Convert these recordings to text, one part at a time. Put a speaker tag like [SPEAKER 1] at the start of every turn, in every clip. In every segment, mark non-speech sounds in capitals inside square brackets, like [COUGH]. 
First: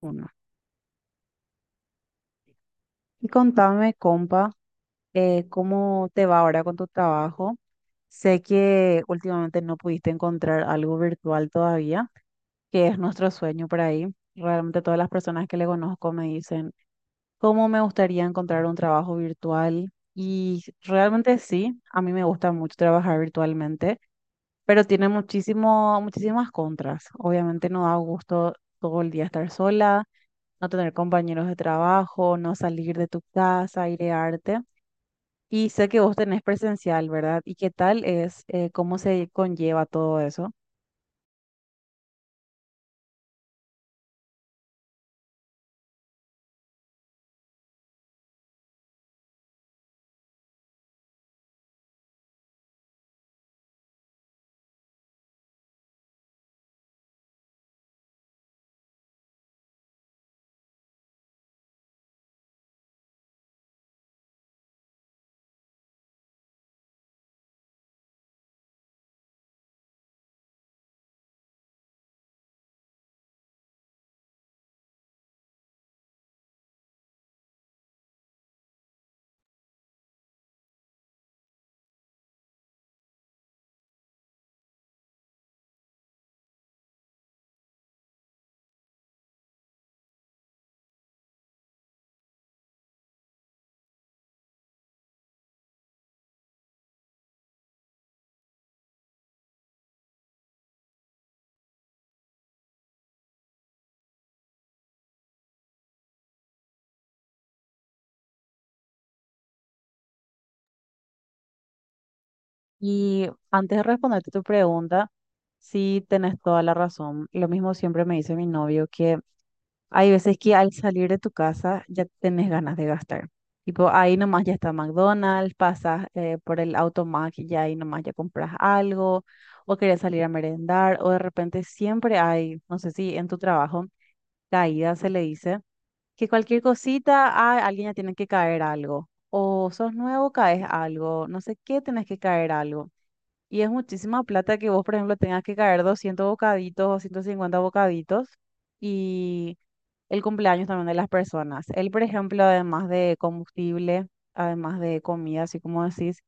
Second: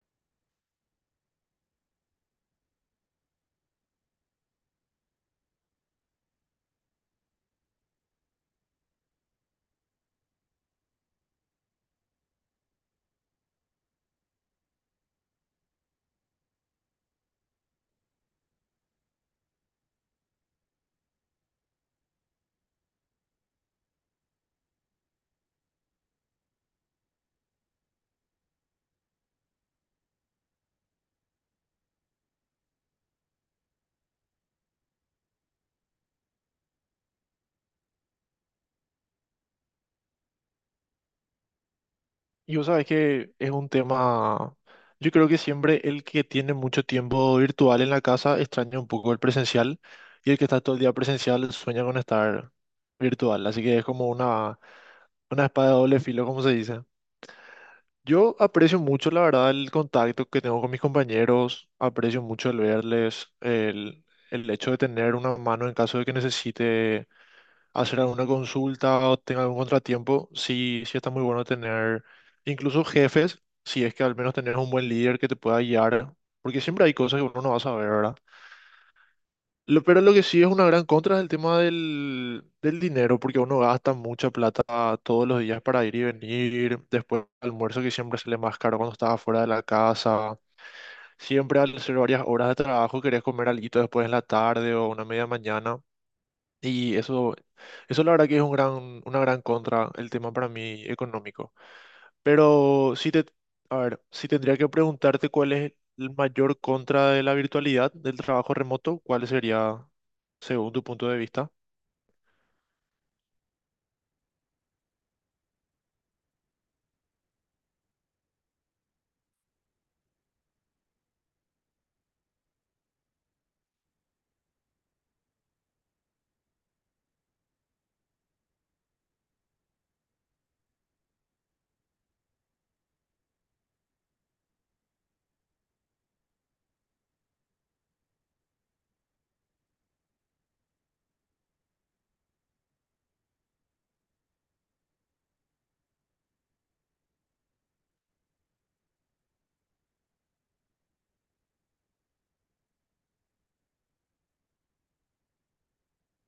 [SPEAKER 1] Uno. Y contame, compa, ¿cómo te va ahora con tu trabajo? Sé que últimamente no pudiste encontrar algo virtual todavía, que es nuestro sueño por ahí. Realmente todas las personas que le conozco me dicen, ¿cómo me gustaría encontrar un trabajo virtual? Y realmente sí, a mí me gusta mucho trabajar virtualmente, pero tiene muchísimas contras. Obviamente no da gusto todo el día estar sola, no tener compañeros de trabajo, no salir de tu casa, airearte. Y sé que vos tenés presencial, ¿verdad? ¿Y qué tal es, cómo se conlleva todo eso?
[SPEAKER 2] Y vos sabés que es un tema, yo creo que siempre el que tiene mucho tiempo virtual en la casa extraña un poco el presencial y el que está todo el día presencial sueña con estar virtual, así que es como una espada de doble filo, como se dice. Yo aprecio mucho, la verdad, el contacto que tengo con mis compañeros, aprecio mucho el verles, el hecho de tener una mano en caso de que necesite hacer alguna consulta o tenga algún contratiempo, sí, sí está muy bueno tener incluso jefes, si es que al menos tenés un buen líder que te pueda guiar, porque siempre hay cosas que uno no va a saber, ¿verdad? Pero lo que sí es una gran contra es el tema del dinero, porque uno gasta mucha plata todos los días para ir y venir, después almuerzo que siempre sale más caro cuando estás afuera de la casa, siempre al hacer varias horas de trabajo querés comer algo después en la tarde o una media mañana. Y eso, eso la verdad que es un gran, una gran contra el tema para mí económico. Pero si te, a ver, si tendría que preguntarte cuál es el mayor contra de la virtualidad, del trabajo remoto, ¿cuál sería según tu punto de vista?
[SPEAKER 1] Y antes de responderte tu pregunta, sí tenés toda la razón. Lo mismo siempre me dice mi novio que hay veces que al salir de tu casa ya tenés ganas de gastar. Tipo, ahí nomás ya está McDonald's, pasas por el Automac y ya ahí nomás ya compras algo, o querés salir a merendar, o de repente siempre hay, no sé si en tu trabajo, caída se le dice, que cualquier cosita, alguien ya tiene que caer algo, o sos nuevo, caes algo, no sé qué, tenés que caer algo. Y es muchísima plata que vos, por ejemplo, tengas que caer 200 bocaditos o 150 bocaditos y el cumpleaños también de las personas. Él, por ejemplo, además de combustible, además de comida, así como decís,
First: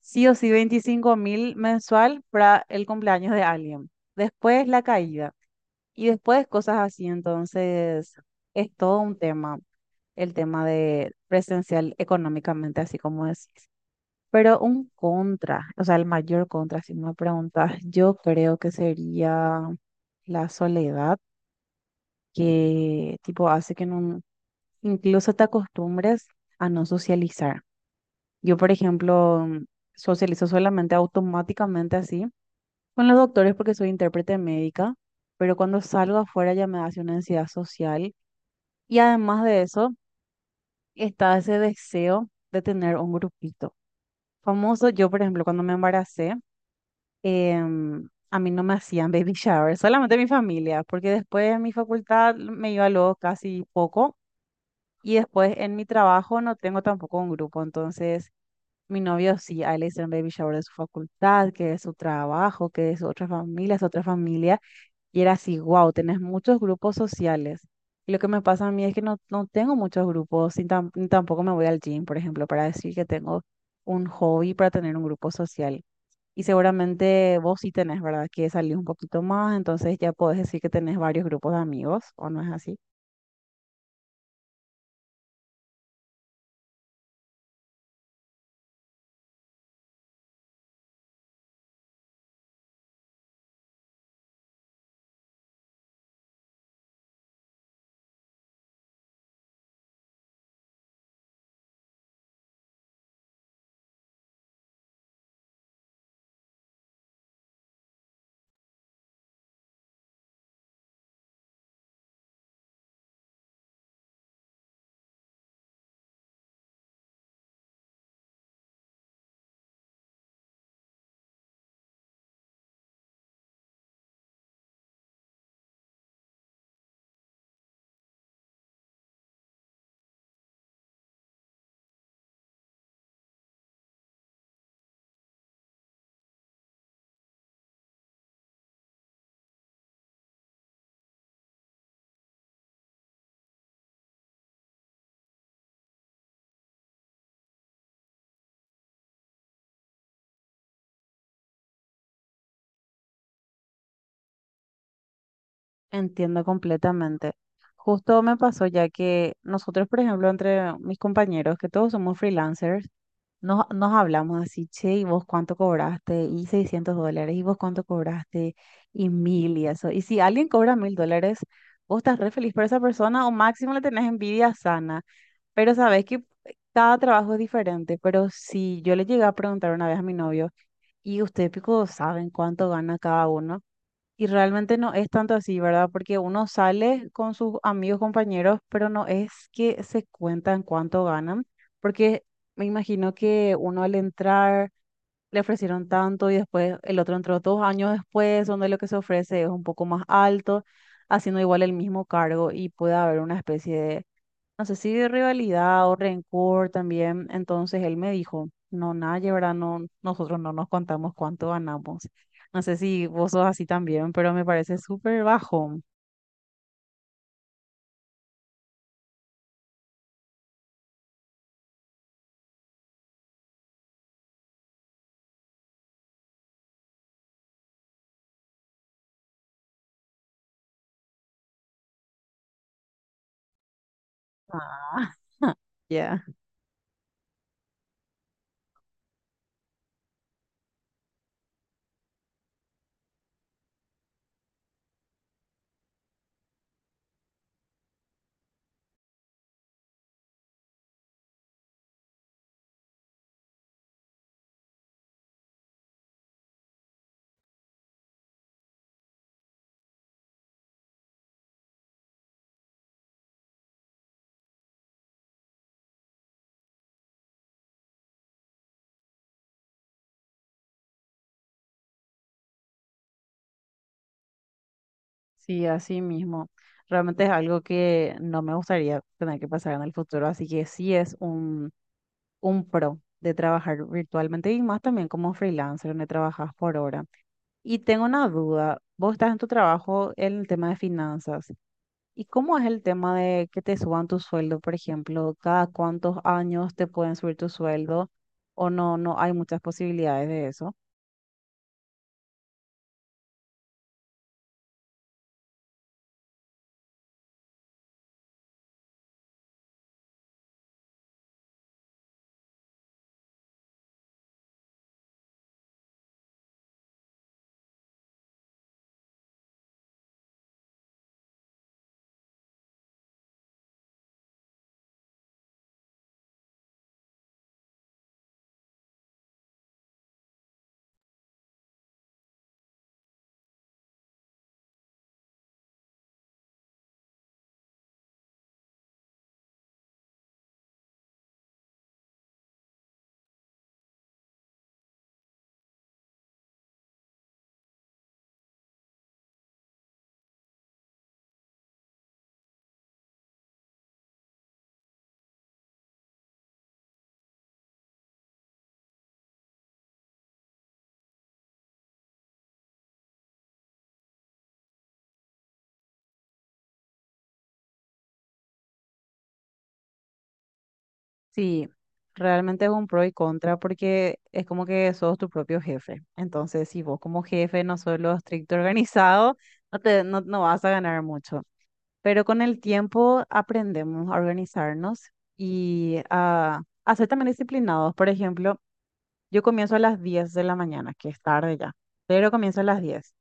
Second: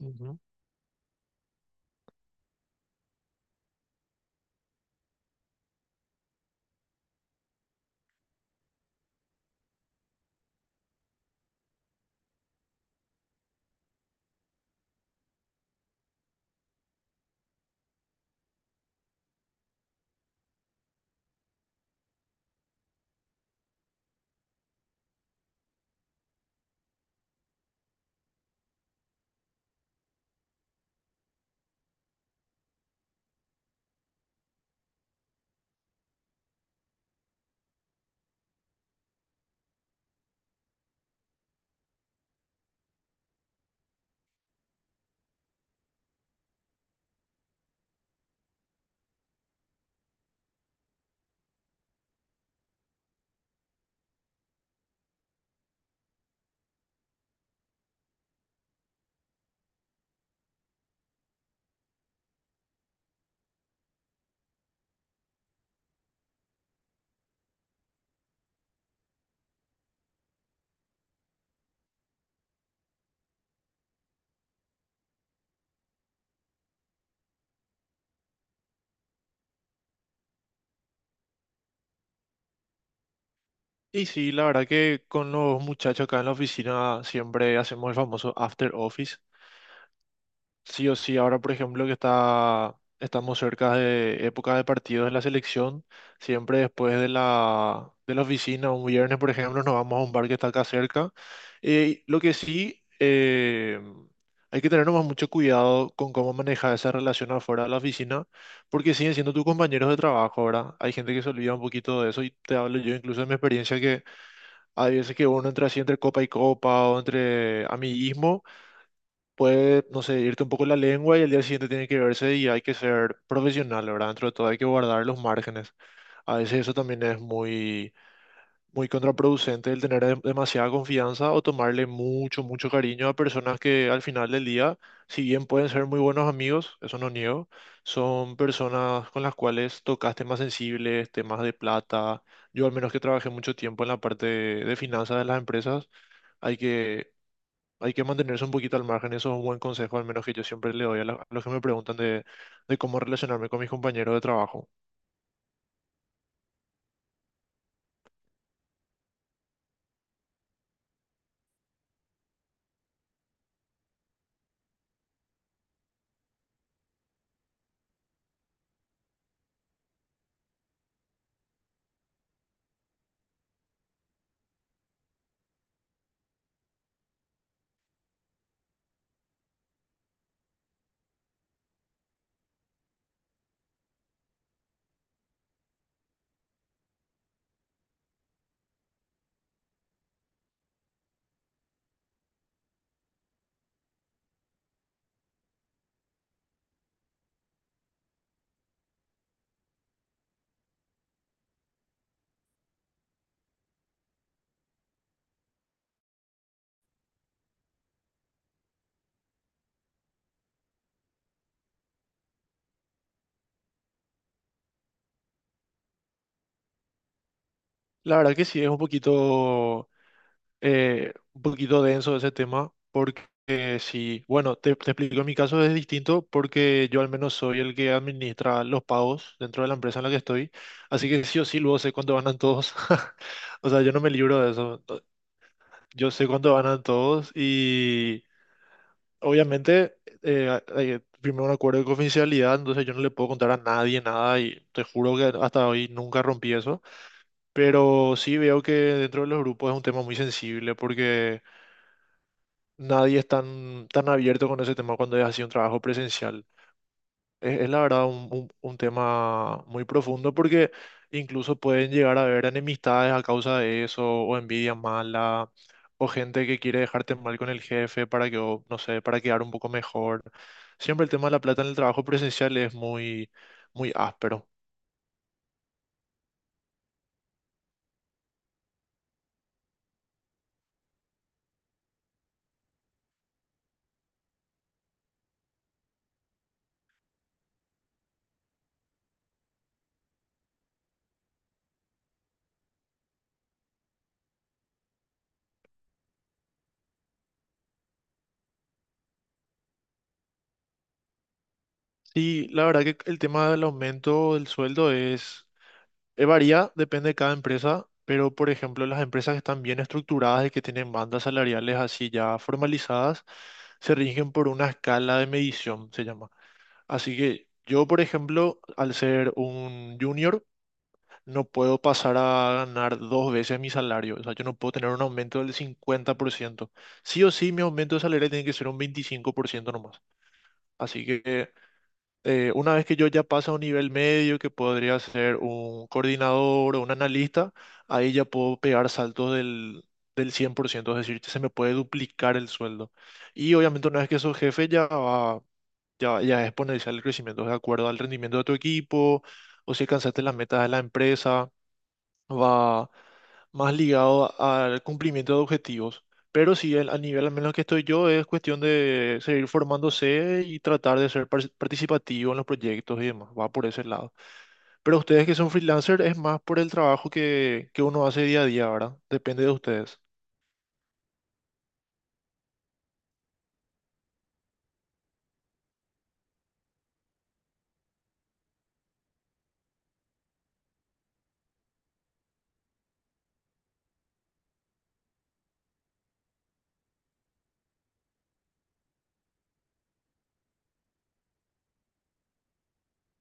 [SPEAKER 1] sí o
[SPEAKER 2] Ujú.
[SPEAKER 1] sí 25.000 mensual para el cumpleaños de alguien. Después la caída y después cosas así. Entonces, es todo un tema, el tema de presencial económicamente, así como decís. Pero un contra, o sea, el mayor contra, si me preguntas, yo creo que sería la soledad, que tipo hace que no, incluso te acostumbras a no socializar. Yo, por ejemplo, socializo solamente automáticamente así con los doctores porque soy intérprete médica, pero cuando salgo afuera ya me hace una ansiedad social. Y además de eso, está ese deseo de tener un grupito. Famoso, yo, por ejemplo, cuando me embaracé, a mí no me hacían [LAUGHS] baby shower, solamente mi familia, porque después en mi facultad me iba luego casi poco. Y después en mi trabajo no tengo tampoco un grupo. Entonces mi novio sí, a él le hicieron baby shower de su facultad, que de su trabajo, que de su otra familia, su otra familia. Y era así, wow, tenés muchos grupos sociales. Y lo que me pasa a mí es que no, no tengo muchos grupos, ni tampoco me voy al gym, por ejemplo, para decir que tengo un hobby para tener un grupo social. Y seguramente vos sí tenés, ¿verdad? Que salir un poquito más, entonces ya podés decir que tenés varios grupos de amigos, ¿o no es así?
[SPEAKER 2] Y sí, la verdad que con los muchachos acá en la oficina siempre hacemos el famoso after office. Sí o sí, ahora por ejemplo estamos cerca de época de partidos en la selección, siempre después de la oficina, un viernes por ejemplo, nos vamos a un bar que está acá cerca. Lo que sí, hay que tener nomás mucho cuidado con cómo manejar esa relación afuera de la oficina, porque siguen siendo tus compañeros de trabajo, ¿verdad? Hay gente que se olvida un poquito de eso y te hablo yo incluso de mi experiencia que hay veces que uno entra así entre copa y copa o entre amiguismo puede, no sé, irte un poco la lengua y al día siguiente tiene que verse y hay que ser profesional, ¿verdad? Dentro de todo hay que guardar los márgenes. A veces eso también es muy, muy contraproducente el tener demasiada confianza o tomarle mucho, mucho cariño a personas que al final del día, si bien pueden ser muy buenos amigos, eso no niego, son personas con las cuales tocas temas sensibles, temas de plata. Yo al menos que trabajé mucho tiempo en la parte de finanzas de las empresas hay que hay que mantenerse un poquito al margen, eso es un buen consejo, al menos que yo siempre le doy a, a los que me preguntan de cómo relacionarme con mis compañeros de trabajo.
[SPEAKER 1] Entiendo completamente. Justo me pasó ya que nosotros, por ejemplo, entre mis compañeros, que todos somos freelancers, nos hablamos así, che, ¿y vos cuánto cobraste? Y $600, ¿y vos cuánto cobraste? Y 1.000 y eso. Y si alguien cobra $1.000, vos estás re feliz por esa persona o máximo le tenés envidia sana. Pero sabés que cada trabajo es diferente. Pero si yo le llegué a preguntar una vez a mi novio, ¿y ustedes, pico, saben cuánto gana cada uno? Y realmente no es tanto así, ¿verdad? Porque uno sale con sus amigos, compañeros, pero no es que se cuentan cuánto ganan, porque me imagino que uno al entrar le ofrecieron tanto y después el otro entró 2 años después, donde lo que se ofrece es un poco más alto, haciendo igual el mismo cargo y puede haber una especie de, no sé si de rivalidad o rencor también. Entonces él me dijo, no, nadie, ¿verdad? No, nosotros no nos contamos cuánto ganamos. No sé si vos sos así también, pero me parece súper bajo.
[SPEAKER 2] La verdad que sí, es un poquito denso ese tema, porque sí, bueno, te explico, en mi caso es distinto porque yo al menos soy el que administra los pagos dentro de la empresa en la que estoy, así que sí o sí luego sé cuánto ganan todos, [LAUGHS] o sea, yo no me libro de eso,
[SPEAKER 1] Ah, [LAUGHS]
[SPEAKER 2] yo
[SPEAKER 1] ya.
[SPEAKER 2] sé cuánto ganan todos y... obviamente, hay primero un acuerdo de confidencialidad, entonces yo no le puedo contar a nadie nada y te juro que hasta hoy nunca rompí eso. Pero sí veo que dentro de los grupos es un tema muy sensible porque nadie es tan, tan abierto con ese tema cuando es así un trabajo presencial. Es la verdad un tema muy profundo porque incluso pueden llegar a haber enemistades a causa de eso, o envidia mala, o gente que quiere dejarte mal con el jefe no sé, para quedar un poco mejor. Siempre el tema de la plata en el trabajo presencial es muy, muy áspero.
[SPEAKER 1] Sí, así mismo. Realmente es algo que no me gustaría tener que pasar en el futuro, así que sí es un pro de trabajar virtualmente y más también como freelancer, donde trabajas por hora. Y tengo una duda, vos estás en tu trabajo en el tema de finanzas. ¿Y cómo es el tema de que te suban tu sueldo, por ejemplo? ¿Cada cuántos años te pueden subir tu sueldo? ¿O no hay muchas posibilidades de eso?
[SPEAKER 2] Sí, la verdad que el tema del aumento del sueldo es varía, depende de cada empresa, pero por ejemplo, las empresas que están bien estructuradas y que tienen bandas salariales así ya formalizadas, se rigen por una escala de medición, se llama. Así que yo, por ejemplo, al ser un junior, no puedo pasar a ganar dos veces mi salario. O sea, yo no puedo tener un aumento del 50%. Sí o sí, mi aumento de salario tiene que ser un 25% nomás. Así que una vez que yo ya paso a un nivel medio, que podría ser un coordinador o un analista, ahí ya puedo pegar saltos del 100%, es decir, se me puede duplicar el sueldo. Y obviamente una vez que sos jefe ya es exponencial el crecimiento de acuerdo al rendimiento de tu equipo o si alcanzaste las metas de la empresa va más ligado al cumplimiento de objetivos. Pero sí, a nivel al menos que estoy yo, es cuestión de seguir formándose y tratar de ser participativo en los proyectos y demás. Va por ese lado. Pero ustedes que son freelancers, es más por el trabajo que uno hace día a día, ¿verdad? Depende de ustedes.
[SPEAKER 1] Sí, realmente es un pro y contra porque es como que sos tu propio jefe. Entonces, si vos como jefe no sos lo estricto [LAUGHS] organizado, no te, no, no vas a ganar mucho. Pero con el tiempo aprendemos a organizarnos y a ser también disciplinados. Por ejemplo, yo comienzo a las 10 de la mañana, que es tarde ya. Pero comienzo a las 10.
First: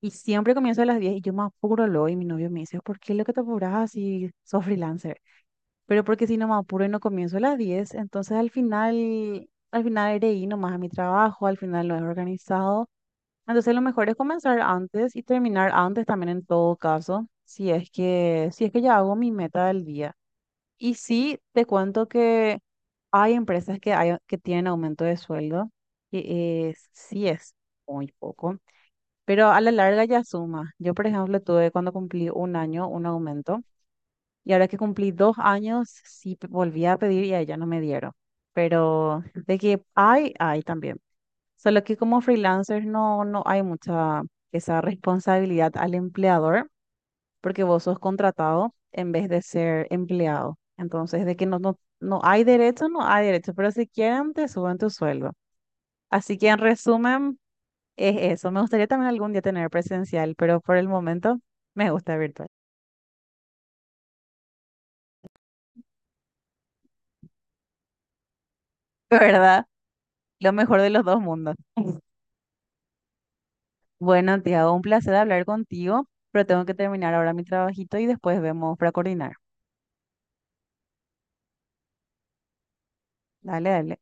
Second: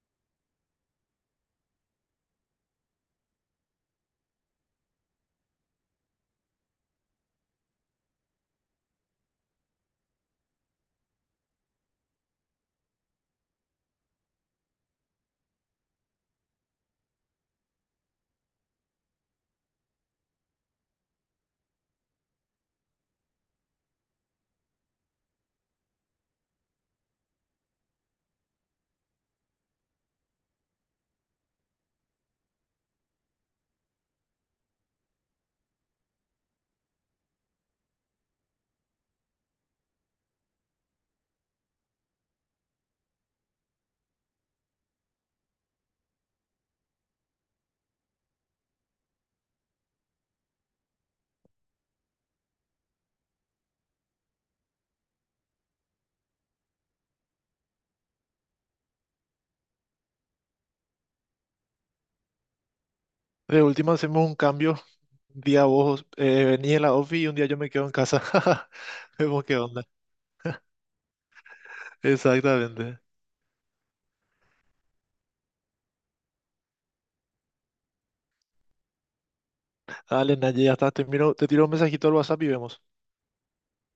[SPEAKER 1] Y siempre comienzo a las 10 y yo me apuro luego y mi novio me dice, ¿por qué lo que te apuras así? Sos freelancer. Pero porque si no me apuro y no comienzo a las 10 entonces al final iré y nomás a mi trabajo, al final lo he organizado. Entonces lo mejor es comenzar antes y terminar antes también en todo caso, si es que, si es que ya hago mi meta del día. Y sí, te cuento que hay empresas que que tienen aumento de sueldo, que es, sí es muy poco, pero a la larga ya suma. Yo, por ejemplo, tuve cuando cumplí un año un aumento y ahora que cumplí 2 años sí volví a pedir y a ella no me dieron. Pero de que hay también. Solo que como freelancer no hay mucha esa responsabilidad al empleador porque vos sos contratado en vez de ser empleado. Entonces, de que no hay derecho, no hay derecho, pero si quieren te suben tu sueldo. Así que en resumen, es eso. Me gustaría también algún día tener presencial, pero por el momento me gusta virtual.
[SPEAKER 2] De última hacemos un cambio. Un día vos venís a la ofi y un día yo me quedo en casa. [LAUGHS]
[SPEAKER 1] [LAUGHS]
[SPEAKER 2] Vemos qué
[SPEAKER 1] ¿Verdad?
[SPEAKER 2] onda.
[SPEAKER 1] Lo mejor de los dos mundos.
[SPEAKER 2] Exactamente.
[SPEAKER 1] Bueno, Tiago, un placer hablar contigo, pero tengo que terminar ahora mi trabajito y después vemos para coordinar.
[SPEAKER 2] Dale, Naye, ya está. Te tiro un mensajito al WhatsApp y vemos.
[SPEAKER 1] Dale, dale.